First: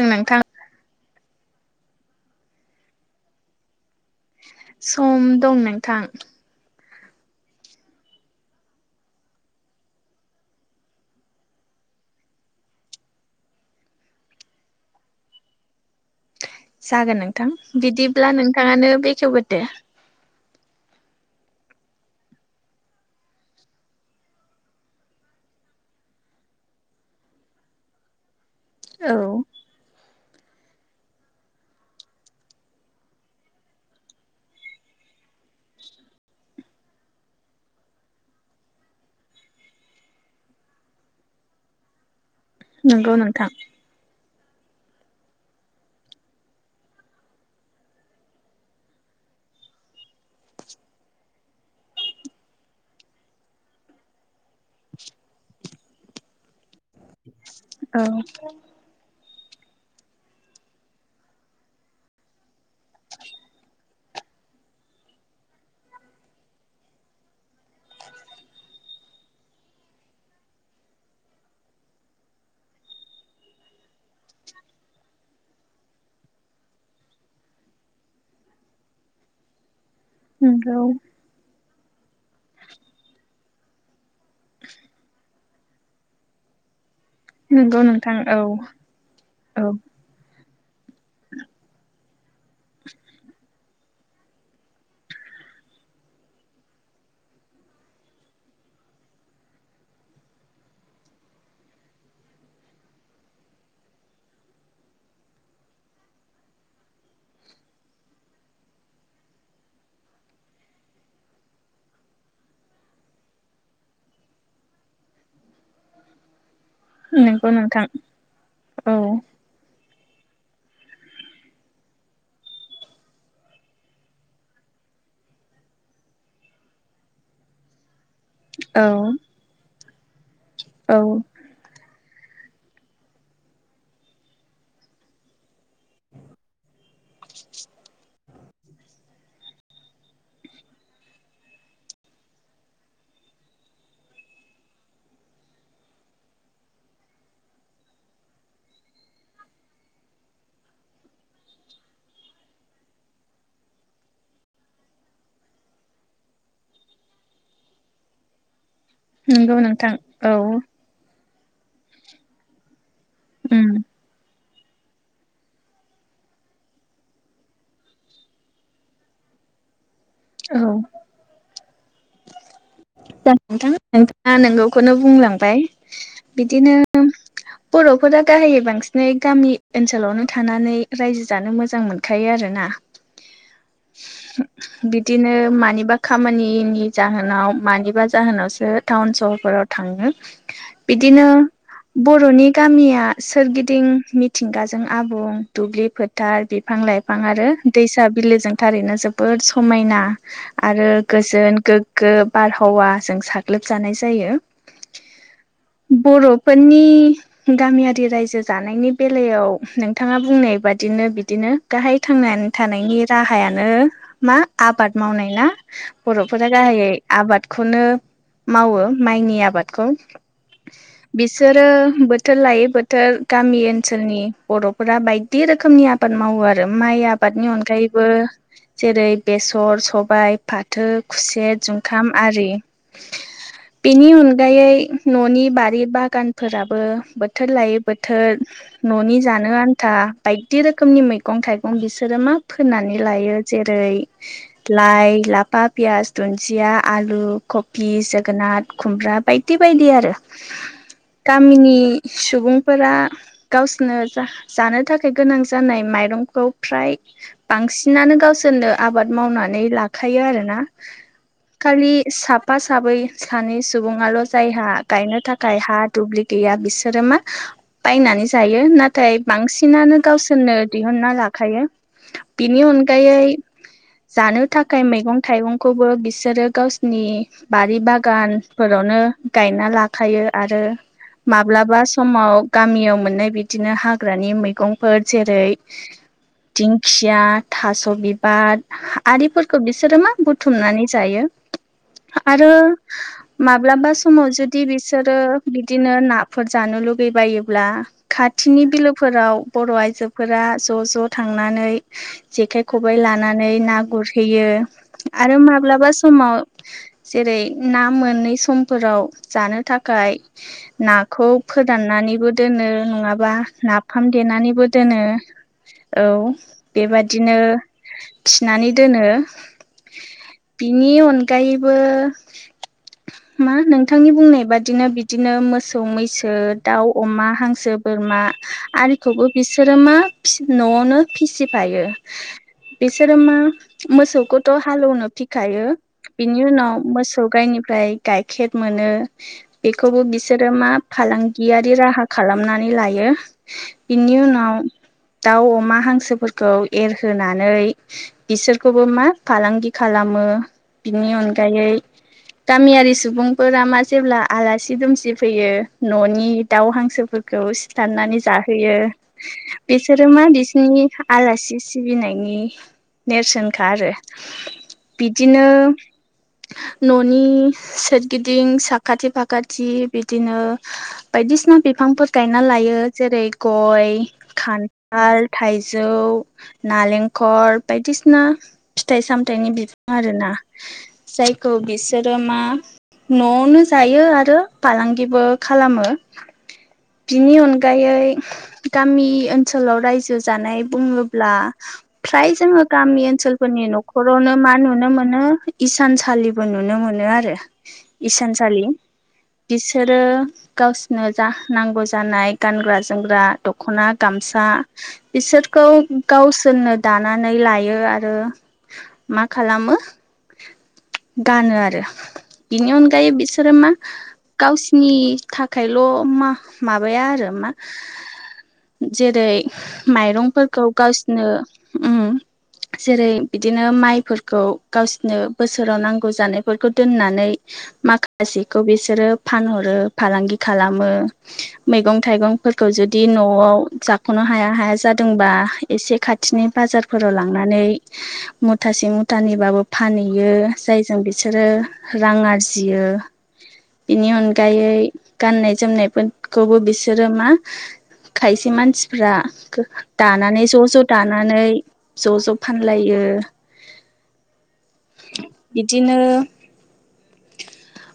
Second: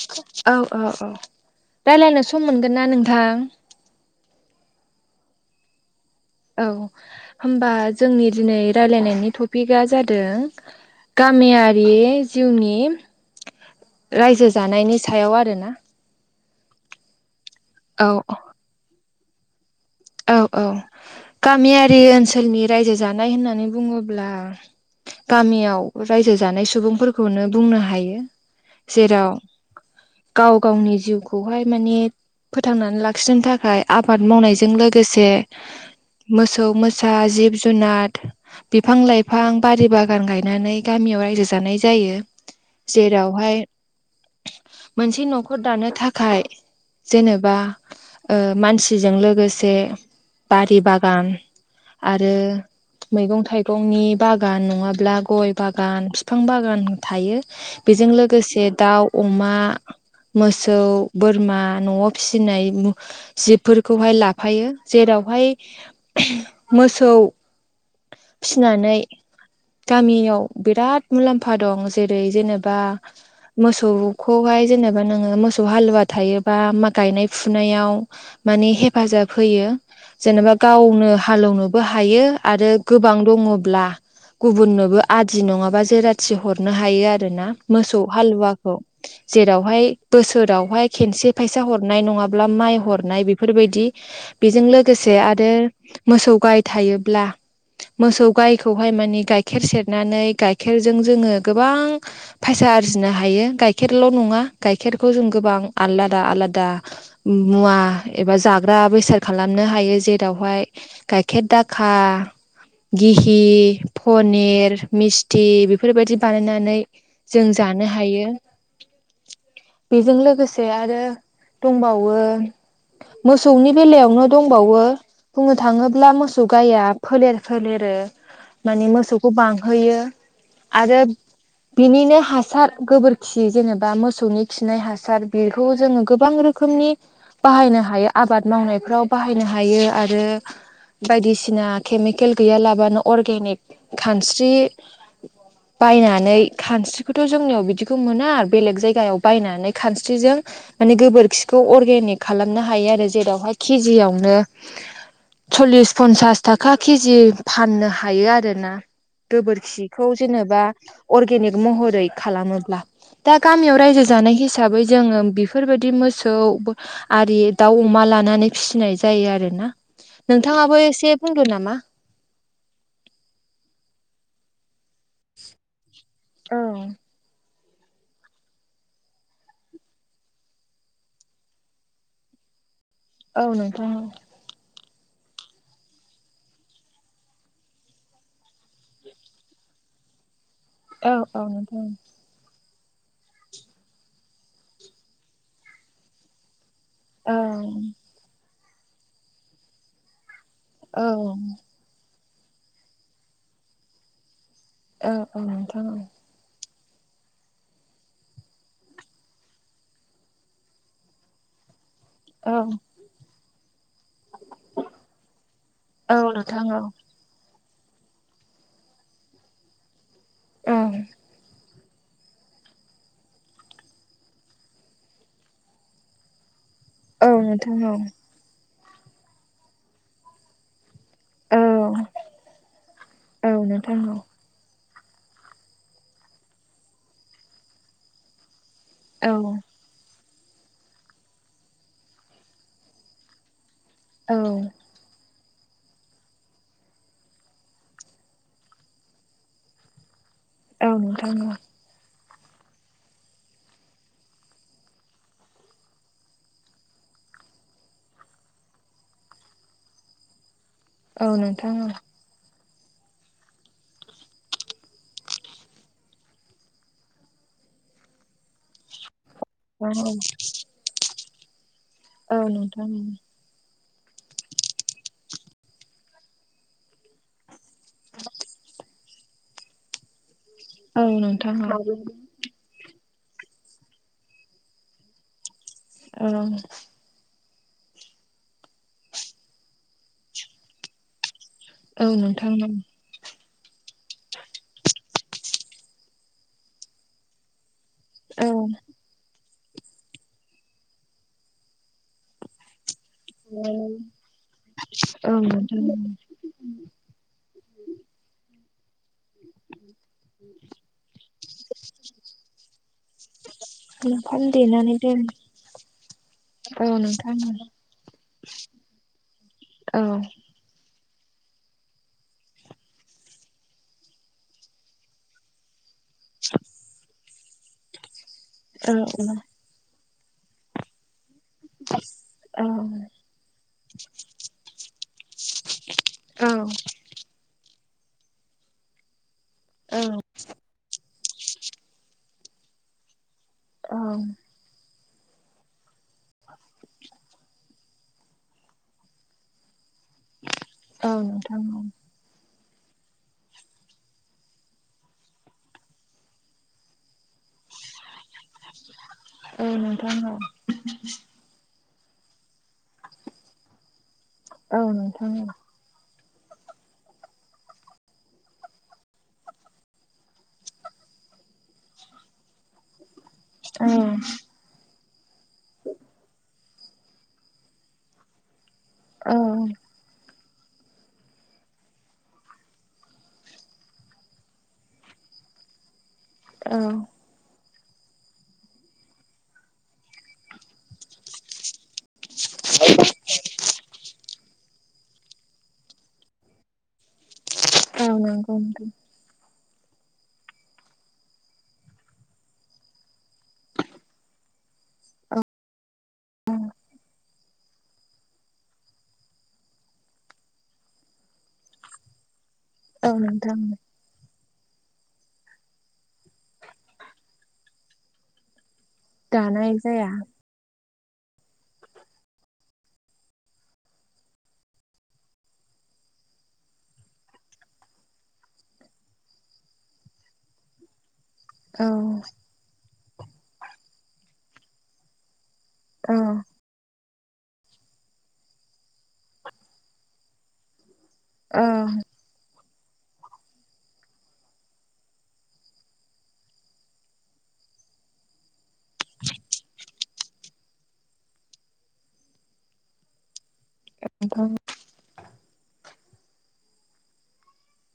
नोंथां औ - औ ' औ रायलायनो सम मोनगोन ना नोंथां। सम दं नोंथां। औ होमबा जोंनि दिनै रायलायनायनि टपिकआ जादों गामियारि जिउनि रायजो जानायनि सायाव आरोना। जागोन नोंथां औ बिदिब्ला नोंथाङानो बेखेवगोरदो औ औ गामियारि ओनसोलनि रायजो जानाय होननानै बुङोब्ला गामियाव रायजो जानाय सुबुंफोरखौनो बुंनो हायो औ जेराव गाव गावनि जिउ खौहाय माने फोथांनानै लाखिनो थाखाय आबाद मावनायजों लोगोसे मोसौ मोसा जिब जुनार बिफां लाइफां बारि बागान गायनानै गामियाव रायजो जानाय जायो नंगौ नोंथां जेरावहाय मोनसे न'खर दानो थाखाय जेनेबा ओ मानसिजों लोगोसे बारि बागान आरो मैगं थाइगंनि बागान नङाब्ला गय बागान बिफां बागान थायो। औ बेजों लोगोसे दाउ अमा मोसौ बोरमा न'आव फिसिनाय जिबफोरखौहाय ला फायो जेरावहाय मोसौ फिनानै गामियाव बिराद मुलाम्फा दं जेरै जेनेबा मोसौखौहाय जेनेबा नोङो मोसौ हालुवा थायोबा गायनाय फुनायाव मानिे हेफाजाब होयो जेनेबा नंगौ गावनो हालेवनो हायो आरो गोबां दङब्ला गुबुननोबो आ दि नङाबा जेराथि हरनो हायो आरो आरोना नंगौ मोसौ नोंथां औ हालुवाखौ औ जेरावहाय बोसोरावहाय खेनसे फैसा हरनाय नङा। माब्ला माइ हरनाय बेफोरबायदि बेजों लोगोसे आरो मोसौ गाय थायोब्ला मोसौ गायखौहाय माने गाइखेर सेरनानै गाइखेरजों जोङो गोबां फायसा आरजिनो हायो गाइखेरल' नङा गाइखेरखौ जों गोबां आलादा आलादा मुवा एबा जाग्रा बेसाद खालामनो हायो जेरावहाय गाइखेर दाखा घिहि पनिर मिस्थि बेफोरबायदि बानायनानै जों नंगौ नोंथां जानो हायो। औ बेजों लोगोसे आरो दंबावो मोसौनि बेलायावनो दंबावो बुंनो थाङोब्ला मोसौ गाइया फोलेर फोलेरो औ माने मोसौखौ बांहोयो औ आरो बिनिनो हासार गोबोरखि जेनेबा मोसौनि खिनाय हासार बिर खौ जोङो गोबां रोखोमनि बाहायनो हाया आबाद मावनायफ्राव बाहायनो हायो आरो। बायदिसिना केमिकेल गैयालाबानो अरगेनिक खानस्रि बायनानै खानस्रिखौथ' जोंनियाव बिदिखौ मोना बेलेग जायगायाव बायनानै खानस्रिजों मानि गोबोरखिखौ अर्गेनिक खालामनो हायो आरो जेरावहाय केजियावनो सलिस पनसास थाखा केजि फाननो हायो आरोना। नंगौ नोंथां गोबोरखिखौ औ जेनेबा अर्गेनिक महरै खालामोब्ला दा उम गामियाव रायजो जानाय हिसाबै जोङो बेफोरबायदि मोसौ आरि दाउ अमा लानानै फिसिनाय जायो आरोना औ नोंथाङाबो एसे बुंदो नामा। [unintelligible] नोंथाङा नोंगौखौनो बुंलांबाय औ बिदिनो बर'फोरा गाहायै बांसिनै गामि ओनसोलावनो थानानै रायजो जानो मोजां मोनखायो आरो ना। औ नोंथां। बिदिनो मानिबा खामानि नि जाहोनाव मानिबा जाहोनावसो टाउन सहरफोराव थाङो। औ बिदिनो औ नोंथां बर'नि गामिया सोरगिदिं मिथिंगाजों आबुं दुब्लि फोथार बिफां लाइफां औ आरो दैसा बिलोजों थारैनो जोबोद समायना। आरो औ गोजोन गोग्गो बारहावाजों साग्लोबजानाय जायो। औ-औ नोंथां। नि गामियारि रायजो जानायनि बेलायाव नोंथाङा बुंनाय बादिनो बिदिनो गाहाय थांनानै औ औ थानायनि राहायानो मा आबाद मावनाय ना औ बर'फोरा नोंथां औ गाहायै आबादखौनो मावो माइनि आबादखौ बिसोरो बोथोर लायै बोथोर गामि ओनसोलनि बर'फोरा बायदि रोखोमनि आबाद मावो आरो [unintelligible] माइ औ आबादनि नोंथां अनगायैबो जेरै बेसर सबाय फाथो खुसेर औ जुंखाम आरि । औ नोंथां बेनि औ अनगायै न'नि बारि बागानफोराबो बोथोर लायै बोथोर न'नि औ जानो आन्था बायदि रोखोमनि मैगं थाइगं बिसोरो मा फोननानै लायो जे दै औ लाइ लाफा पियास दुन्दि सिया आलु कफि जोगोनार खुमब्रा बायदि-बायदि आरो औ नोंथां [unintelligible] गामिनि सुबुंफोरा गावसोरनो जा जानो थाखाय गोनां जानाय माइरंखौ फ्राय बांसिनानो गावसोरनो आबाद मावनानै लाखायो आरोना। औ नोंथां ओं। मा साबै सानै सुबुङाल' जायहा गायनो थाखाय हा दुब्लि गैया बिसोरो मा बायनानै जायो। नाथाय औ बांसिनानो गावसोरनो दिहुनन्ना लाखायो बिनि नोंथां अनगायै जानो थाखाय मैगं थाइगंखौबो बिसोरो गावसिनि बारि बागानफोरावनो गायना लाखायो। आरो औ नोंथां औ माब्लाबा समाव गामियाव मोननाय बिदिनो हाग्रानि मैगंफोर जेरै औ दिंखिया थास' बिबार आरिफोरखौ बिसोरो मा बुथुमनानै जायो। औ आरो नोंथां माब्लाबा समाव जुदि बिसोरो बिदिनो नाफोर जानो लुगैबायोब्ला औ खाथिनि बिलोफोराव बर' आइजोफोरा ज'-ज' थांनानै जेखाइ खब बाय लानानै ना गुरहैयो औ आरो मा नोंथां ब्लाबा समाव जेरै ना मोनै समफोराव जानो थाखाय नाखौ फोराननानैबो दोनो नङाबा नाफाम ओंखाम देनानैबो देनानै दोनो। दोन औ औ नोंथां बेबादिनो औ थिनानै दोनो। औ बिनि अनगायैबो मा नोंथांनि बुंनाय बादिनो बिदिनो मोसौ मैसो दाउ अमा हां सो बोरमा औ आरिखौबो बिसोर मा फिस न'आवनो फिस औ फिसिफायो । बिनि उनाव मोसौ गायनिफ्राय गाइखेर मोनो। बेखौबो औ बिसोरो मा फालांग गियारि राहा खालामनानै लायो । औ बिनि उनाव दाउ अमा हांसोफोरखौ एरहोनानै बिसोरखौबो मा फालांगि खालामो बिनि औ नोंथां अनगायै औ गामियारि सुबुंफोरा मा जेब्ला आलासि दुमसि फैयो न'नि दाउ हांसोफोरखौ सिथारनानै जाहोयो औ बिसोरो नोंथां मा औ बिसिनि आलासि सिबिनायनि नेरसोनखा आरो औ नोंथां बिदिनो न' नि सोरगिदिं साखाथि फाखाथि बिदिनो बायदिसिना बिफांफोर गायना ला यो जेरै गय औ खान थाल थाइजौ नालेंखर बायदिसिना। फिथाइ औ सामथाइनि बिफां आरोना जायखौ बिसोरो मा? न'आवनो जायो आरो फालांगिबो खालामो। औ बिनि अन अनगायै गामि ओनसोलाव रायजो जानाय बुङोब्ला। फ्राय जोङो गामि ओनसोलफोरनि न'खरावनो मा नुनो नुनो मोनो इसानसालिबो नुनो मोनो आरो औ नंगौ नोंथां इसानसालि। बिसोरो गावसनो जा नांगौ जानाय गानग्रा जोमग्रा दख'ना गामसा आ बिसोरखौ गावसोरनो दानानै लायो आरो मा खालामो गानो आरो बिनि अनगायै औ बिसोरो नोंथां मा गावसिनि थाखायल' मा-माबाया आरो मा जेरै दानाय जाया माइरंफोरखौ गावसनो उम। जेरै बिदिनो माइफोरखौ गावसनो बोसोराव नांगौ जानायफोरखौ दोननानै माखासेखौ बिसोरो फानहरो फालांगि खालामो। औ मैगं थाइगंफोरखौ जुदि न'आव जाख'नो हाया हाया जादोंबा। एसे औ खाथिनि बाजार फोराव लांनानै मुथासे मुथानैबाबो फानहैयो जाय जों बिसोरो औ रां आरजियो। बिनि अनगायै गाननाय जोमनायफोरखौबो बिसोरो मा? खायसे मानसिफ्रा दानानै ज'-ज' दानानै ज'-ज' फानलायो। नोंथां बिदिनो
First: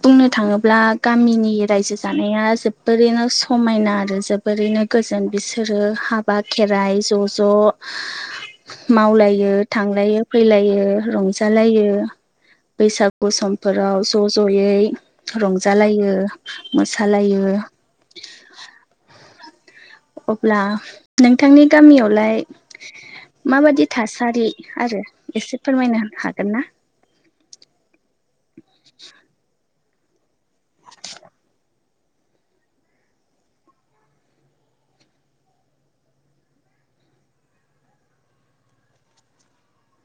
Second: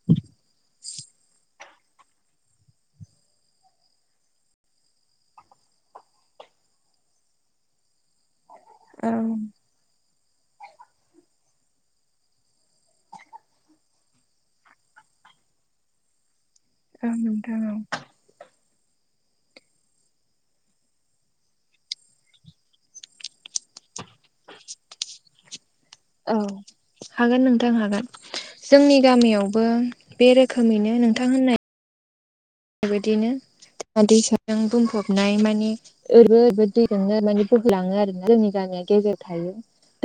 बुंनो थाङोब्ला गामिनि रायजो जानाया जोबोरैनो समायना आरो जोबोरैनो गोजोन बिसोरो हाबा खेराइ ज'-ज' औ मावलायो औ थांलायो फैलायो रंजालायो बैसागु सम फोराव ज' ज'यै रंजालायो। मोसालायो। नोंथां अब्ला नोंथांनि गामियावलाय माबादि थासारि आरो एसे फोरमायनो औ हागोन ना हागोन नोंथां हागोन जोंनि गामियावबो बे रोखोमैनो नोंथां होननाय बेबायदियैनो। दैमा दैसाजों बुंफबनाय माने ओरैबो दैजोंनो माने बोहैलाङो आरोना जोंनि गामियाव। गेजेर थायो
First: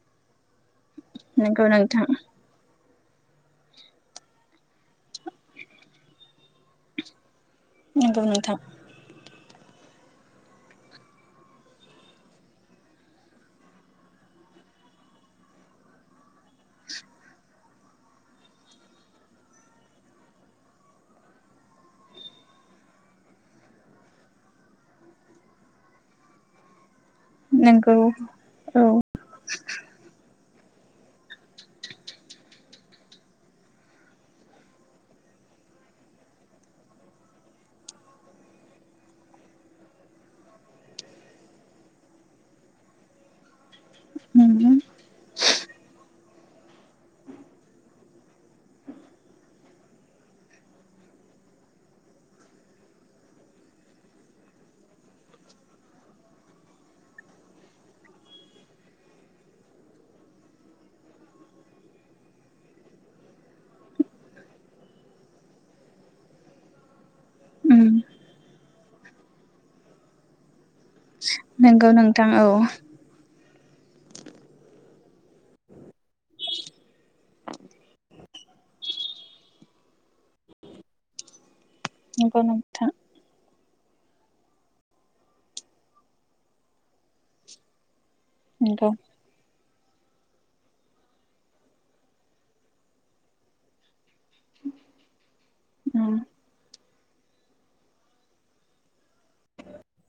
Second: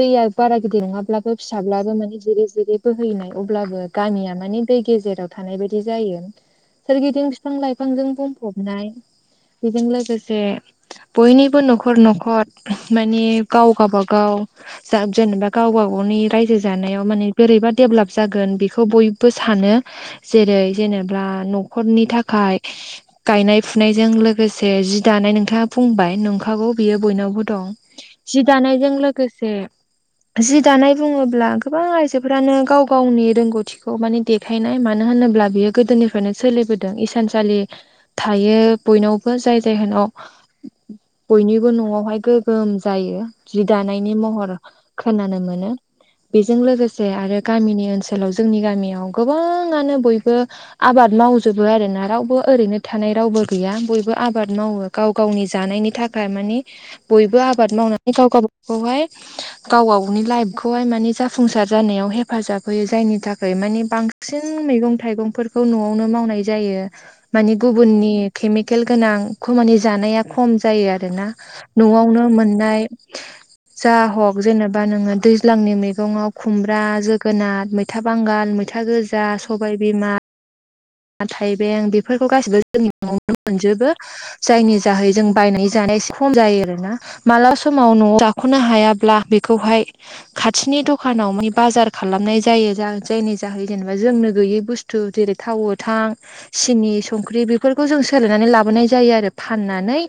दैया बारा गदिर नङाब्लाबो नोंगौ फिसाब्लाबो नोंथां माने जिर जिरि बोहैनाय अब्लाबो गामिया माने दै गेजेराव थानाय बायदि जायो सोरगिदिं बिफां लाइफांजों नंगौ नोंथां बुंफबनाय बेजों लोगोसे बयनिबो न'खर-न'खर माने गाव गावबागाव जाब जेनेबा गावबा नि रायजो जानायाव माने बोरैबा डेभेलप जागोन बेखौ बयबो सानो जेरै जेने ब्लाड न'खरनि थाख खाय गायनाय फुनायजों लोगोसे जि दानाय नोंथाङा बुंबाय नंखागौ बियो बयनावबो दं नोंगौ जि औ दानायजों लोगोसे जि दानाय बुङोब्ला गोबां आइजोफ्रानो गाव गावनि रोंगौथिखौ माने देखायनाय मानो होनो ब्ला बेयो गोदोनिफ्रायनो सोलिबोदों थानसालि थायो बयनावबो जाय जाहोनाव बयनिबो न'आवहाय गोगोम जायो दानायनि महर खोनानो मोनो बेजों लोगोसे आरो गामिनि ओनसोलाव जोंनि गामियाव गोबाङानो बयबो आबाद माव मावजोबो आरो ना रावबो ओरैनो थानाय रावबो गैया बयबो आबाद मावो गाव गावनि जानायनि थाखाय माने बयबो आबाद मावनानै गाव गावबाखौहाय गाव गावनि लाइफखौहाय मानि जाफुंसार जानायाव हेफाजाब होयो जायनि थाखाय मानि बांसिन मैगं थाइगंफोरखौ न'आवनो मावनाय जायो। मानि गुबुननि नोंगौ केमिकेल गोनांखौ मानि जानाया खम जायो आरो ना न'आवनो नोंथां औ मोननाय। जा हग जेनेबा नोङो दैज्लांनि मैगङाव खुमब्रा जोगोनार मैथा बांगाल मैथा गोजा सबाय बिमा थाइबें बेफोरखौ नंगौ गासैबो नोंथां जोंनि न'आवनो मोनजोबो जायनि जाहै जों बायनानै जानाया एसे खम जायो आरोना मालाबा समाव न'आव जा- जाख'नो नंगौ हायाब्ला बेखौहाय [inaudible] [unintelligible] खाथिनि दखानाव मानि बाजार खालामनाय जायो जायनि जाहै जेनेबा जोंनो गैयै बुस्थु जेरै टाावन थां स्नि संख्रि बेफोरखौ जों सोलायनानै लाबोनाय जायो आरो फाननानै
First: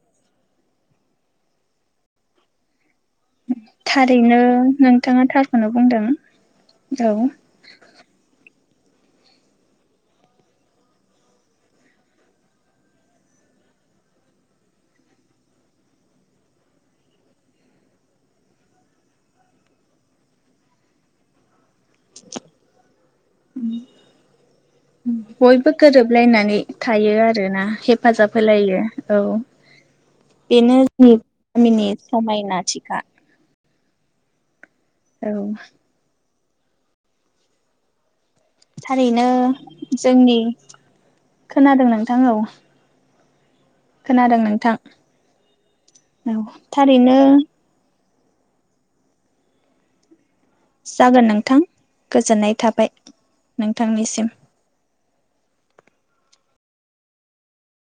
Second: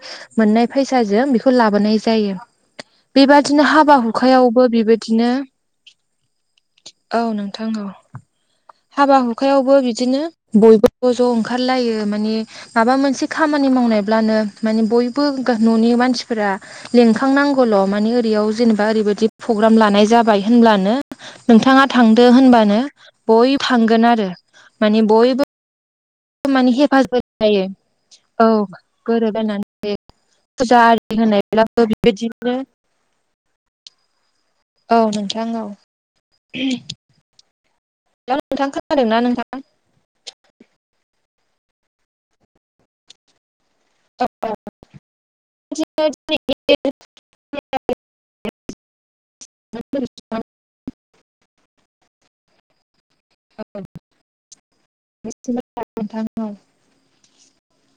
मोननाय फैसाजों बेखौ लाबोनाय जायो। जायो। [inaudible] [unintelligible] बेबादिनो हाबा थारैनो हुखायावबो नोंथाङा बेबायदिनो थारखौनो बुंदों औ नोंथां औ हाबा हुखायावबो बिदिनो बयबो ज' ज' ओंखारलायो मानि माबा मोनसे खामानि मावनायब्लानो माने बयबो न'नि मानसिफोरा लिंखांनांगौल' मानि ओरैयाव जेनेबा ओरैबायाददि प्रग्राम लानाय जाबाय होनब्लानो नोंथाङा थांदो होनबानो बय थांगोन आरो मानि बयबो गोरोबलायनानै माने हेफाजाब थायो जायो आरोना हेफाजाब औ होलायो औ गोरोबलायनानै बेनो फुजा जोंनि आरि होनायब्लाबो गामिनि बेबायदिनो समायनाथिखा औ नोंथां औ हेल' नोंथां खोनादोंना थारैनो नोंथां? जोंनि खोनादों नोंथां औ खोनादों नोंथां औ थारैनो [unintelligible] [inaudible] जागोन नोंथां गोजोननाय थाबाय नोंथांनिसिम। [unintelligible] [inaudible]